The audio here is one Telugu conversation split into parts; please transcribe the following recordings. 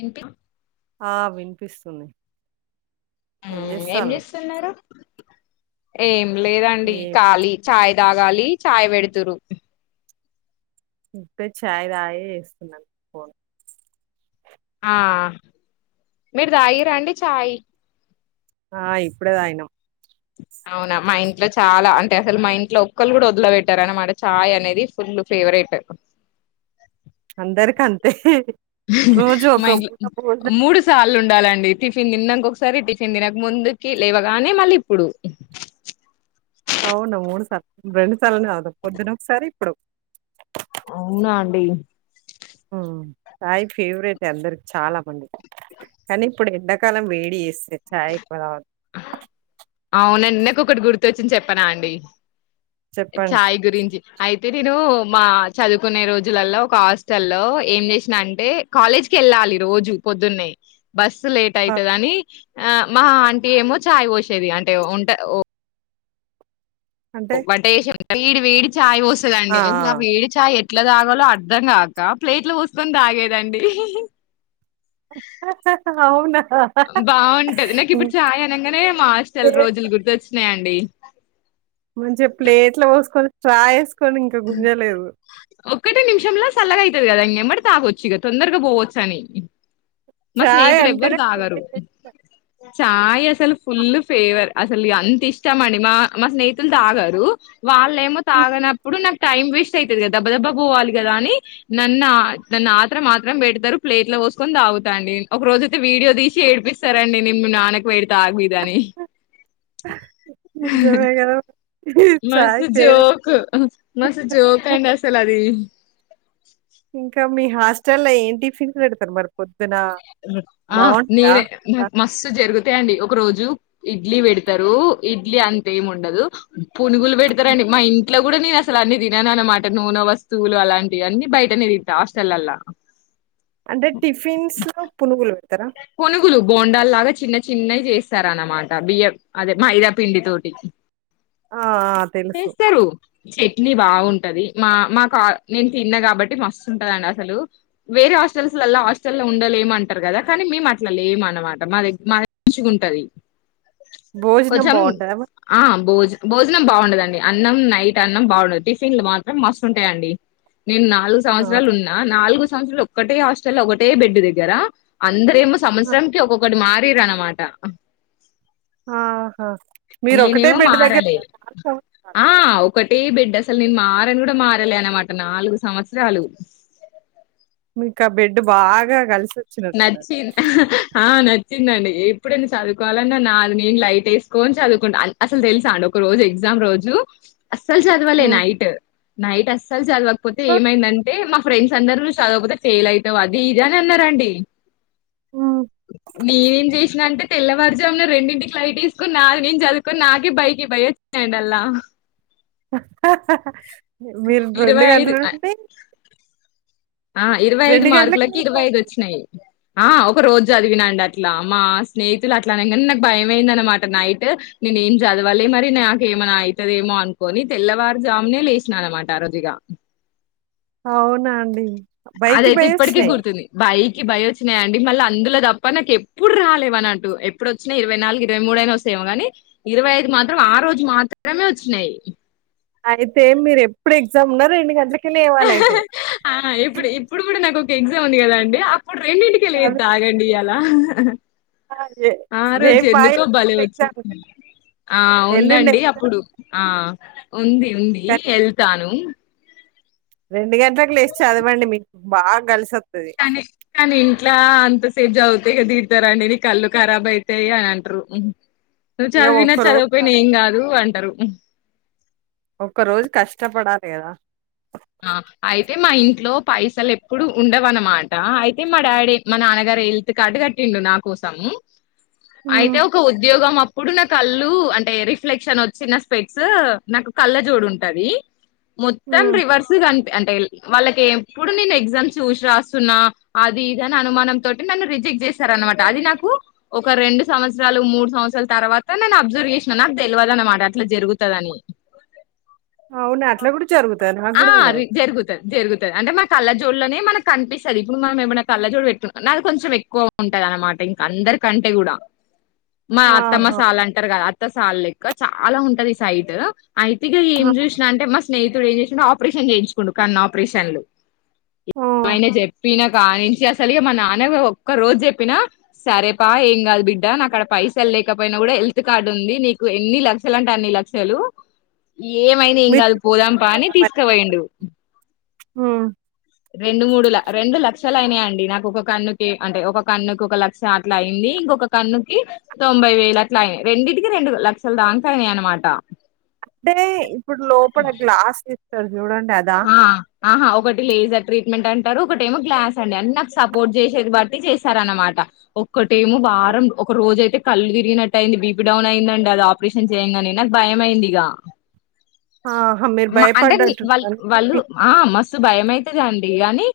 ఇన్పి ఆ వినిపిస్తుంది ఉమ్ ఏం చేస్తున్నారు ఏం లేదండి ఏ కాళీ చై తాగాలి చాయ్ పెడుతురు ఇపుడే ఛాయ్ తాగి చేస్తున్నాను ఫోన్ ఆ మీరు దాగిరాండి చై ఆ ఇప్పుడే తగినం అవునా మా ఇంట్లో చాలా అంటే అసలు మా ఇంట్లో ఒక్కళ కూడా వదిలి పెట్టారు అనమాట చాయ్ అనేది ఫు ఫుల్ ఫేవరెట్ అందరికి అంతే రోజు మా ఒక ఇంట్లో పూట భోజనం మూడు సార్లు ఉండాలండి టిఫిన్ తిన్నాక ఒకసారి టిఫిన్ తినక ముందుకి లేవగానే మళ్ళీ ఇప్పుడు రెండుసాలు తగ్గుతు పొద్దున ఒకసారి ఇప్పుడు అవునా అండి ఉమ్ చై ఫేవరెట్ అందరికి చాలా మంది కానీ ఇప్పుడ్ ఎండాకాలం వేడి చేస్తే చాయ్ ఎక్వ తగ అవ్నండి నాక్ ఒకట్ గుర్తోచ్చింది చెప్పనా అండి చెప్పండి చాయ్ గురించి ఐతే నేను మా చదువ్కునే రోజులలో ఒక హాస్టల్ల్లో ఏం జేస్నా అంటే కాలేజ్ జ్ కేళ్ళాలి రోజు పొద్దున్నే బస్సు లేట్ ఆ, ఐతదని ఆ మా ఆంటీ ఏమో చాయ్ వోసేది అంటే ఉంట ఓ అంటే వంట చెశె వేడి వేడి చాయ్ ఆ పోస్తుదండి అసల్ అ ఆ. వేడి చాయ్ ఎట్ ఎట్లా తాగాలో అర్ధం గాక ప్లేట్ల పోస్కొన్ తాగేదండి అ బా ఉంటది నాక్ ఇప్పుడ్ చాయ్ అనంగానే మా హాస్టల్ ప్లేట్ రోజుల్ గుర్తోచ్చినాయండి అడి మంచిగా ప్లేట్ లో పోస్కొని స్ట్ర ఎస్ ఒక్కటే నిమిషం సల్లగైతది గదాండి మర్ తాగొచ్చిగ తొందర్గా పోవచ్చని మా చాయ్ స్నేహితులేవ్వర్ అంటేనే తాగరు చాయ్ అసలు ఫులు ఫేవర్ అసలీగ అంత ఇష్టం అండి మా మా స్నేహితుల్ తాగారు వాళ్ళేమో ప్లేట్. తాగనప్ ప్పున్ నాక్ టైం వేస్ట్ ఐతదిగ దభ దభ పోవాలి గదని నన్ అ నన్ అత్రం అత్రం పెడ్తరు ప్లె ప్లెట్ల పోస్కన్ తాగుతాండి ఒక రోజు అయితే వీడియో తీసి ఏడ్పిస్తారండి నెన్ మి నాన్నక్ వేడ్త అగు ఇది దనీ నిజమే గదా! చాయ్ మస్తు ఫేవరెట్. జోకూ మస్త్ జోక్ అండి అస్సలుది హాస్టల ఏమ్ టిఫన్స్ పెడ్తార్ మర్ పొద్దు ఆ నేనే నాక్ మస్త్ జర్గు అంతే అండి ఒక్ రోజు ఇడ్లీ పెడ్తారు ఇడ్లీ అంతేముండదు పునుగుల్ హ్మ్. వేడ్తారండి మా ఇం ఇంట్లా గూడ నేన్ అసలు అన్ని తినననుమాట నూనె వస్తువులు అలాంటివి అన్ని బైటనే తింటా హాస్టలల్ల అంటే టిఫిన్స్ లో పునుగుల్ పేడ్ పునుగులు బొండలాగా చిన్న చిన్నవి చేస్తారన్నమాట బియ్యం అదే మైదాపిండి తోటి ఆ! ఆ! తెలుసు. చేస్తారు చె క్ని బాగుంటది మా మాక్ అ నేన్ తిన్నా కాబట్టి మస్స్తుంటదండసలు వేరే హాస్టల్స్ లల్లా హస్టల్లో ఉండాలేం మంటార్ గదా కానీ మేమ్ అట్లా లేమ్ అన్నమాట మా దెగ్ మా దె మంచిగుంటది భోజనం కొంచం బావుంటదా మరి? ఆ భోజ్ భోజనం బాగుండదండి అన్నం నైట్ అన్నం బాగుండద్ టిఫిన్లు మాత్రం మస్త్ ఉంటాయండి నేన్ నాల్గు ఆ! సంవత్సర్లున్న నాల్గు సంవత్సరాల్ ఒక్కటే హాస్టల ఒకటే బెడ్ దగ్గర అందరేమో ఆ! సంవత్సరంకి ఒక్కొక్కటి మారిర్ అనమాట ఆహా మీరొకటే నేనేమో బెడ్ దగ్గర మారలే సంవత్సరాలు. ఆ ఒకటే బెడ్ అ అసల్ నేన్ మారన్ గూడా మారాలే అనమాట నాల్గు సంవత్సరలు ఇంకా బెడ్ బాగా గల్స్ నచ్చిన్ ఆ నచ్ చిందండి ఎప్పుడైనా చదువుకోవాలన్నా నాది నేన్ లైట్ ఎస్కొన్ చదుకూంట అసల్ తెల్స అండి ఒక రోజ్ ఎగ్జామ్ మ్ రోజు అస్సల్ చద్వలే హ్మ్. నైట్ నైట్ అస్సల్ చదవక్పోతే ఇంకా? ఏమైందంటే మా హ ఫ్రెండ్స్ అందరూ చదక్వోతే ఫెయిల్ ఐతావ్ అది ఇది అన్ అన్నరండి హ్మ్. నేనేం చేస్తా అంటే తెల్లవార్జామున రెండింటికి లైట్ ఎస్కొన్ నాది నేన్ చదుకొన్ నాకే బైకి బై ఓచ్చాయండ్ అల్ల అహ మిర్ మీర్ రెండు ఇరవై ఐదు గంటలంటె ఆ ఇర్వై ఐదు మార్కులకి ఇర్వై లేస్తారు. ఐదోచ్చినాయ్ ఆ ఒక రోజ్ జదివినండి అట్లా మా స్నేహితులూ అట్లా అనంగన్ నాక్ భయమయింద్ అనమాట నైట్ ని నేం చద్వాలే మరి నాకేమనా ఐతదేమో అన్కోని తెల్లవారు జామునే లేస్నా అనమాట ఆ రోజు ఇగ అవునా అండి బైక్‌కి ఆదైతే ఇప్పటికీ పోయొచ్చినాయి. గుర్తుంది బాయ్ కి భయ్ వచ్చినా అండి మళ్ళీ అందులో తప్ప నాకు ఎప్పుడు రాలే వనట్టు ఎప్పుడు వొచ్చిన ఇరవై నాలుగు ఇరవై మూడు అయిన వస్తాయ్ గాని ఇరవై ఐదు మాత్రం ఆ రోజు మాత్రమే వచ్చినాయి అయితే మీరు ఎప్పుడు ఎగ్జామ్ ఉన్న రెండు గంట్ల క్ ఆ ఇప్పుడు ఇప్పుడు గుడా నాకు ఓక్ ఎగ్జామ్ ఉంది గదా అండి అప్పుడు రెండింటికి అదే లేత్త ఆగండి ఇయాల ఆ! ఎ ఆ రోజు రేపా ఎందుకో భలే ఎల్లుండి వొచ్చి ఎగ్జామ్ కదా! ఆ ఎల్లుండి ఉందండి ఎగ్జామ్ అప్పుడు ఆ ఉంది ఉంది కానీ ఏళ్తాను రెండు గంటలకు లేచి చదవండి మీకు బాగా కలిసి వొస్త కానీ కానీ ఇంట్లా అం అంతసేపు జదువుతే ఇగ దిడతారండి నీ కళ్ళు ఖరాబ్ అయితాయి అని అంటరు నువ్వు ఇగ చదివినా ఒక్కరోజు చదువకపోయినా కష్ ఏం గాదు అంటరు ఒక్క రోజు కష్టపడాలి కదా ఆ అయితే మా ఇంట్లో పైసలు ఎప్పుడు ఉండవ్ అనమాట అయితే మా డాడీ మా నాన్నగార్ రే హేల్త్ కార్డు కట్టిండు నా కోసం అయితే హ్మ్. ఒక ఉద్యోగం ఆ ఇప్పుడు నా కళ్ళు అంటే రిఫ్లెక్షన్ వొచ్చిన స్పెట్స్ నాకు కళ్ళ జోడు ఉంటది మొత్తం హ్మ్. రివర్స్ అంటే వాళ్లకి ఎప్పుడు నేను ఎగ్జామ్ చూసి రాస్తున్నా అది ఇది అని అనుమానం తోటి నన్ను రిజెక్ట్ చేసారనమాట అది నాకు ఒక రెండు సంవత్సరాలు మూడు సంవత్సరాల తర్వాత నను అబ్సర్వ్ చేసినా నా తెల్వదనమాట అట్లా జరుగుతది అని అవునా అట్లా గుడా జరుగుత్. ఆ రి జరుగుతది జరుగుతది అంటే మా కళ్ళజోడ్లనే మనక్ కనిపిస్తది ఇప్పుడు మనం ఎమన్నా కళ్ళజోడు పెట్టుకు నావి కొంచెం ఎక్కువ ఉంటాయి అనమాట ఇంకా అందర్ రిక్ కంటే గూడ మా అత్తమ్మ ఆహా! సాల్ అంటార్ గదా అత్త సాల్ లెక్క చాలా ఉంటది సైట్ అయితే ఇగ ఏం ఆ! చూష్ణ అంటే మా స్నేహితుడు ఏం చేషిండు ఆపరేషన్ చేయించుకుండు కన్ను ఆపరేషన్లు ఓహ్! ఆయన చెప్పిన కానించి అస్ సలుగా మా నాన్న గు ఒక్క రోజు చెప్పిన సరే పా ఎంగాదు బిడ్డ నాకడ పైసల్ లేకపోయినా గూడ హెల్త్ కార్డ్ ఉంది నీకు ఎన్ని లక్షలు అంటే అన్ని లక్షలు ఏమైనా మీరు ఎంగాదు పోదాం పా అని తీసుకపోయిండు మ్ రెండు మూడు ల రెండు లక్షలు అయినాయండి నాకు ఒక కన్నుకి అంటే ఒక కన్నుకి ఒక లక్ష అట్లా అయింది ఇంకొక కన్నుకి తొంభై వెల్ అట్లాయినాయి రెండిటికి రెండు లక్షలు దాంకయినాయి అనమాట అంటే ఇప్పుడ్ లోపల గ్లాస్ ఇస్తారు జూడండి అదా ఆ ఆహా ఒకటి లేజర్ ట్రీట్మెంట్ అంటారు ఒకటేమో గ్లాస్ అండి ఆన్ నాకు సపోర్ట్ చేసేది బట్టి చేస్తారనమాట ఒక్కటేమో ఆ! వారం ఒక రోజైతే కళ్ళు తిరిగినట్టు అయింది బీపీ డౌన్ అయిందండ అది అపరేషన్ చేయంగానే నాకు భయం అయింది ఇగ ఆహా! మీరు మ అంటే ని వాళ్ భయపడ్డట్టున్నారు. వాళ్ళు అందుకే ఆ మస్తు భయమాయితది అండి అని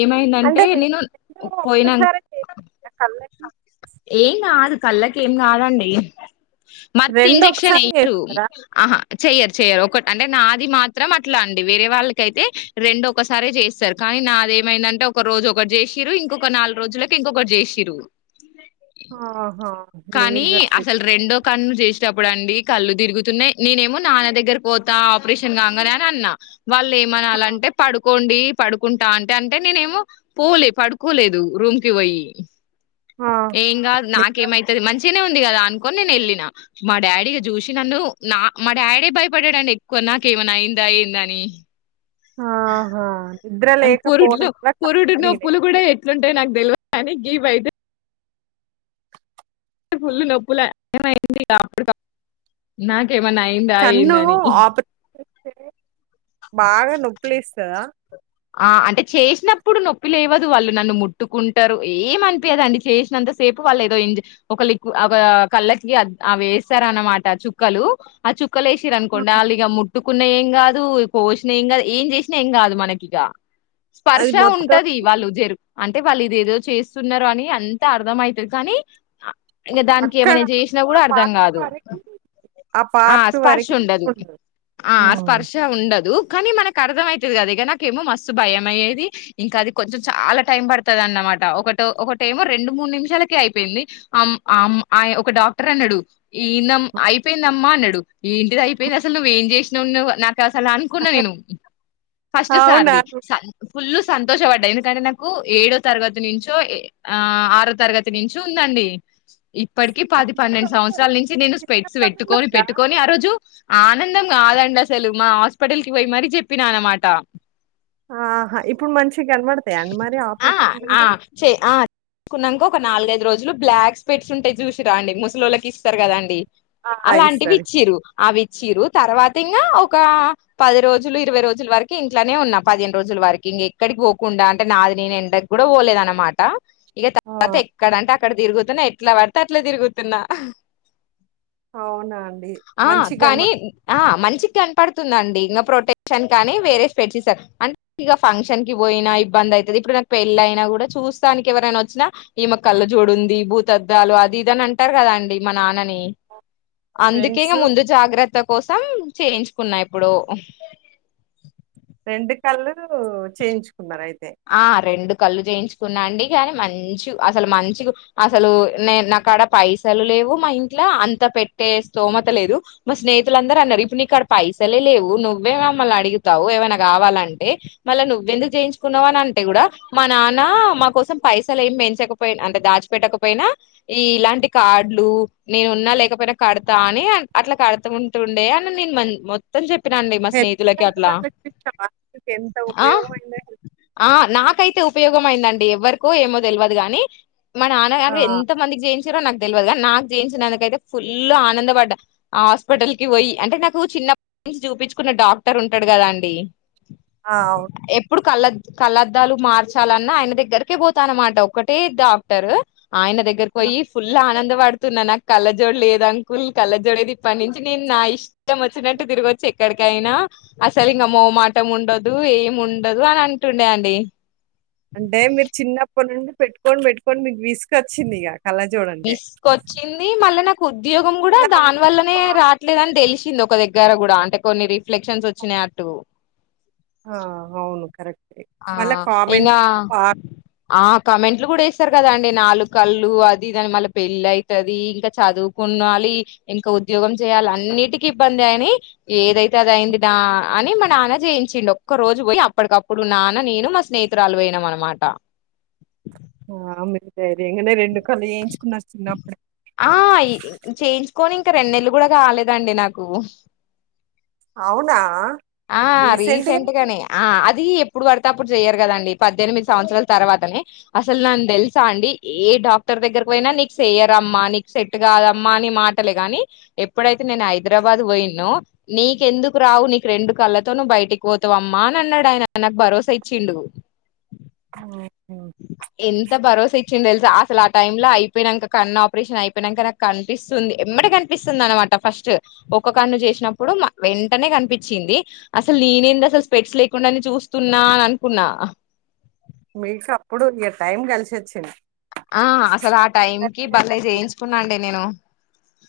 ఏమైందంటే అంటే నేను రెండు పోయినాను ఒక్కసారే చేస్తారా కళ్ళకి ఎం గాదు కళ్ళకి ఏం గాదండి మత్త్ రెండు ఇంజెక్షన్ ఒకసారి ఎయ్యరు చేస్తారా ఆహా చెయ్యరు చెయ్యరు ఒక నాది మాత్రం అట్లా అండి వారేవాళ్లకి అయితే రెండు ఒక్కసారేయ్ జెస్తారు నాదేం ఏమైంది అంతే నాలోరోజులకి ఒక్కటి చేసిండ్రు ఇంకో నాలురోజులకి ఇంకోటి చేసిండ్రు ఆహా హ లే జేసినపుడు అండి కళ్ళు తిరుగునాయి నేను ఏమో నాన్న దగ్గర కీ పోత ఆపరేషన్ కంగానే వాళ్ళు ట్రీట్మెంట్ ఏమనాలంటే పడుకోండి పడుకుంటా అంటే అంటే నేనేమో పోలే పడుకోలేదు రూమ్ కి పోయి ఆ ఏం కాదు నిద్ర నాకేమైతది మంచి చిగనే ఉంది కదా అనుకొని నేను వెళ్ళిన మా డాడీగ చూసి నన్ను నా మా డాడీ భయపడాడండి ఎక్కువ నాకమన్నా అయింద ఏందని ఆహా నిద్ర లేకపోవడం పురుడులు వల్ల కళ్ళు పురుడు తిరిగినయి నొప్పులు కూడా ఎట్లుంటాయో నాకు తెలువదు కాని గీ వైతె పుల్లు నొప్పుల భయమైంది అప్పుటికప్పుడు ఎమన్నా అయిందా కన్ను ఏందని ఆపరేషన్ బాగా నొప్లేస్తదా ఆ అంటే చేసినప్పుడు నొప్పి లేవదు వాళ్ళు నన్ను ముట్టుకుంటారు ఏమనిపియదండి చేసినంత సే వాళ్ళు ఏదో ఇం ఒక లిక్వి కళ్ళకి అవేస్తారన్నమాట చుక్కలు ఆ చు క్కలేసిరనుకోండి వాళ్ళు ఇగ ముట్టుకున్న ఏం కాదు కోసిన ఏం కాదు ఏం చేసినా ఏం కాదు మనకి ఇగా స్పర్శ అది మొత్తం ఉంటది వాళ్ళు జరుగు అంటే వాళ్ళు ఇదేదో చేస్తున్నరు అని అంత అర్థం అయితది కానీ ఇంకా దానికి అక్కడ ఏమైనా చేసినా ఆ కూడా అర్ధం పార్ట్ కాదు వరకి ఆ పార్ట్ స్పర్శ వరకి ఉండదు నొప్పుండదు ఆ స్పర్శ ఉండదు కానీ మనకు అర్థమయితది కదిగ ఏమో మస్తు భయం అయ్యేది ఇంకా అది కొంచెం చాలా టైం పడతది అన్నమాట ఒకట ఒకటేమో రెండు మూడు మూడు నిమిషాలకే అయిపోయింది అం అం ఇ ఒక డాక్టర్ అన్నాడు ఈందమ అయిపోయిందమ్మా అన్నాడు ఏంటిది అయిపోయే ది అసలు నువ్వేం చేసినవు నా అసలు అనుకున్న నేను ఫస్ట్ అవునా సార్ది ఫుల్లు సంతోషపడ్డ ఎందుకంటే నాకు ఏడో తరగతి నుంచో ఎ ఆ ఆరో తరగతి నుంచి ఉంద ఇప్పటికి పది అంత పన్నెండు తొందర సంవత్సరాల నుంచి నేను స్పెట్స్ చిన్నప్పటి నుండి పెట్టుకొని ఉందా పెట్టుకొని ఆ రోజు ఆనందం కాదండి అసలు మా హాస్పిటల్ కి పోయి మరీ చెప్పినా అనమాట ఆహ ఇప్పుడు మంచి కనపడతాయండి మరి ఆ ఆపరషన్ అయ్యినంక ఆ చే ఆ కున్నాంక ఒక నాలుగైదు రోజులు బ్లాక్ స్పెట్సుంటాయి చూసిరా అండి ముసలోళ్ళకి ఇస్తారు కదా అండి ఆ! అలాంటివి ఇస్తారు. ఇచ్చిరు అవి చీరు తర్వాత ఇంగా ఒక పది రోజులు ఇరవై రోజుల వరకు ఇంట్లనే ఉన్నా పదిహేను రోజుల వరకి ఇంగ ఎక్కడికి పో కుండా అంటే నాది నేను ఎండ కూడా పోలేదనమాట ఇక తర్వాత ఆ! ఎక్కడంటే అక్కడ తిరుగు కుంటానే ఎట్లా పడితే అట్లా తిరుగుతున్నా అవునా అండి. ఆ మంచిగ కానీ అనమాట ఆ మంచి కని పడుతుందండి ఇంకా ప్రొటెక్షన్ కానీ వేరే స్పెట్స్ ఇస్తారు అంటే ఇక ఫంక్షన్కి కూడ పోయినా ఇబ్బంది అయితది ఇప్పుడు నాకు పెళ్లయినా కూడా చూస్తానికి ఎవరై వచ్చినా ఈమెకి కళ్ళజోడుంది భూత లు అది ఇదని అంటారు కదా అండి మా నాన్నని అందుకే ఇంగ ఫ్రెండ్స్ ముందు జాగ్రత్త కోసం చేయించుకున్న ఇప్పుడు రెండు కళ్లు చేయించు ఆ రెండు కళ్ళు చేయించుకున్న న్నాండి కాని మంచి అసలు మంచి అసలు నే నాకు కాడ పైసలు లేవు మా ఇంట్లో అంత పెట్టే స్తోమత లేదు మా స్నేహితులు అందరన్నరు ఇప్పుడు నీకడ పైసలే లేవు నువ్వేమ మళ్ళ అడుగుతావు ఏమైనా కావాలంటే మళ్ళా నువ్వెందుకు చేయించు కున్నవనంటే కూడా మా నాన్న మా కోసం పైసలు ఏమి పెంచకపోయి అంటే దాచిపెట్టకపోయినా ఈ ఇలాంటి కాడ్లు నేను ఉన్నా లేకపోయినా కడతా అని అట్లా కడుతుంటుండే అని నే మొత్తం చెప్పినండి మా హెల్త్ స్నేహితులకి కార్డ్ అట్లా వాళ్ళకి చాలా మీకెంత ఆ ఉపయోగమైందో హెల్త్ ఆ కార్డ్. నాకైతే ఉపయోగం అయిందండి ఎవ్వరికో ఏమో తెలువదు గాని మా ఆ! నాన్నగారు ఎంత మందికి చేయించి నాకు తెలువదుగాని నాకు చేయించినందుకయితే ఫుల్ ఆనంద పడ్డ ఆ హాస్పిటల్ కి పోయి అంటే నాకు చి న్నప్పటి నుంచి చూపించుకున్న డాక్టర్ ఉంటడు కదా అండి ఆ వు కళ్ల కళ్లద్దాలు మార్చాలన్న ఆయన దగ్గరకే పోతాన్నమాట ఒకటే డాక్టరు ఆయన దగ్గరకి ఆ! పోయి ఫుల్ ఆనంద్ దవడ్తున్న నాక్ కళ్ళ జోడ్ లేద్ అంకుల్ కళ్ళ జోడేది ఇప్పడ్ నుంచి నేన్ నా ఇష్టం ఒచ్చినట్టు తిరగొచ్చు ఎక్కడ్కైనా అసల్ ఇంక మోమాటం ఉండద్దు ఏమ్ ఉండదు అని అన్ టుండే అండి పెట్కోని పెట్కొని మీక్ విసుగోచ్చింది ఇగ విస్క్ ఒచ్చింది మళ్ళ నాక్ ఉద్యోగం గుడా అలా దాన్ అందరూ వల్లనే పా రాట్లేదని తెలిష్ కింద ఒక దగ్గర గూడ అంటే కొన్ని రిఫ్లెక్షన్స్ ఒచ్చినయ్ అటు ఆ ఔను కరెక్ట్ ఆ ఇంగా ఆ కమెంట్లు గుడ ఏస్ స్తర్ కదా అండి నాలు కళ్ళు అది ఇది అని మళ్ళ పెళ్ళైతది ఇంకా చదువుకున్నాలి ఇంకా ఉ ఉద్యోగం చేయాల్ అన్నిటికి ఇబ్బందె అని ఏదైతే అది అయిందిడా అని మా నాన్న జేయించిండు ఒ ఓక్క రోజు పోయ్ అప్పడ్కప్పుడు నాన్న నేను మా స్నేహితురాలు పోయినాం అనమాట ఆ మీరు ధైర్యంగానే రెండు కళ్ళు చేయించుకున్న చిన్నప్పుడు ఆ ఈ ఇ చేయించుకొని ఇంక రెండు్నేల్లు గుడ కాలేదండి నాకు అవునా ఆ రీసెంట్ రీసెంట్‌గానే? గనే ఆ అది ఎప్ ఎప్పుడు వడ్తే అప్పుడ్ చెయ్యర్ కదండి పద్దెన్మిది సంవత్సరాల్ తర్వాతనే అసల్ నాన్ తెల్సా అండి ఏ డాక్టర్ ఎవరి దగ్గర్కు పోయిన నీక్ సేయరమ్మా నీక్ సెట్ట్ కాదమ్మా అని మాటలే గానీ ఎప్పుడైతే నేను హైదరాబాద్ పోయిన్నో నీకేందుకు రావు నీక్ రెండు కళ్ళతో నువ్ బయటిక్ పోతవఅమ్మా అని అన్నాడ్ ఆయన నాకు భరోసా ఇచ్చిండు అవ్వు ఎంత భరోసా ఇ చ్చిండ్ తెల్సా అసల్ ఆ టైంల అయ్పోయ్నంక కన్నాపరేషన్ అయ్పోయ్నంక నాకన్పిస్తుంది ఎమ్మటె కన్పిస్తుంది అనమా ట ఫస్టు ఒక్క కన్ను చేష్నప్పుడు మ వెంటనె కన్పించింది అసల్ నేనెంద్ అసలు స్పెట్స్ లే కుండానే చూస్తున్నా అని అన్కున్నా హ్ మీక్ అప్పుడు ఇగ టైం గలిసొచ్చింది ఆ అసల్ ఆ టైం కి బలె చేయించుకున్న అండి నేను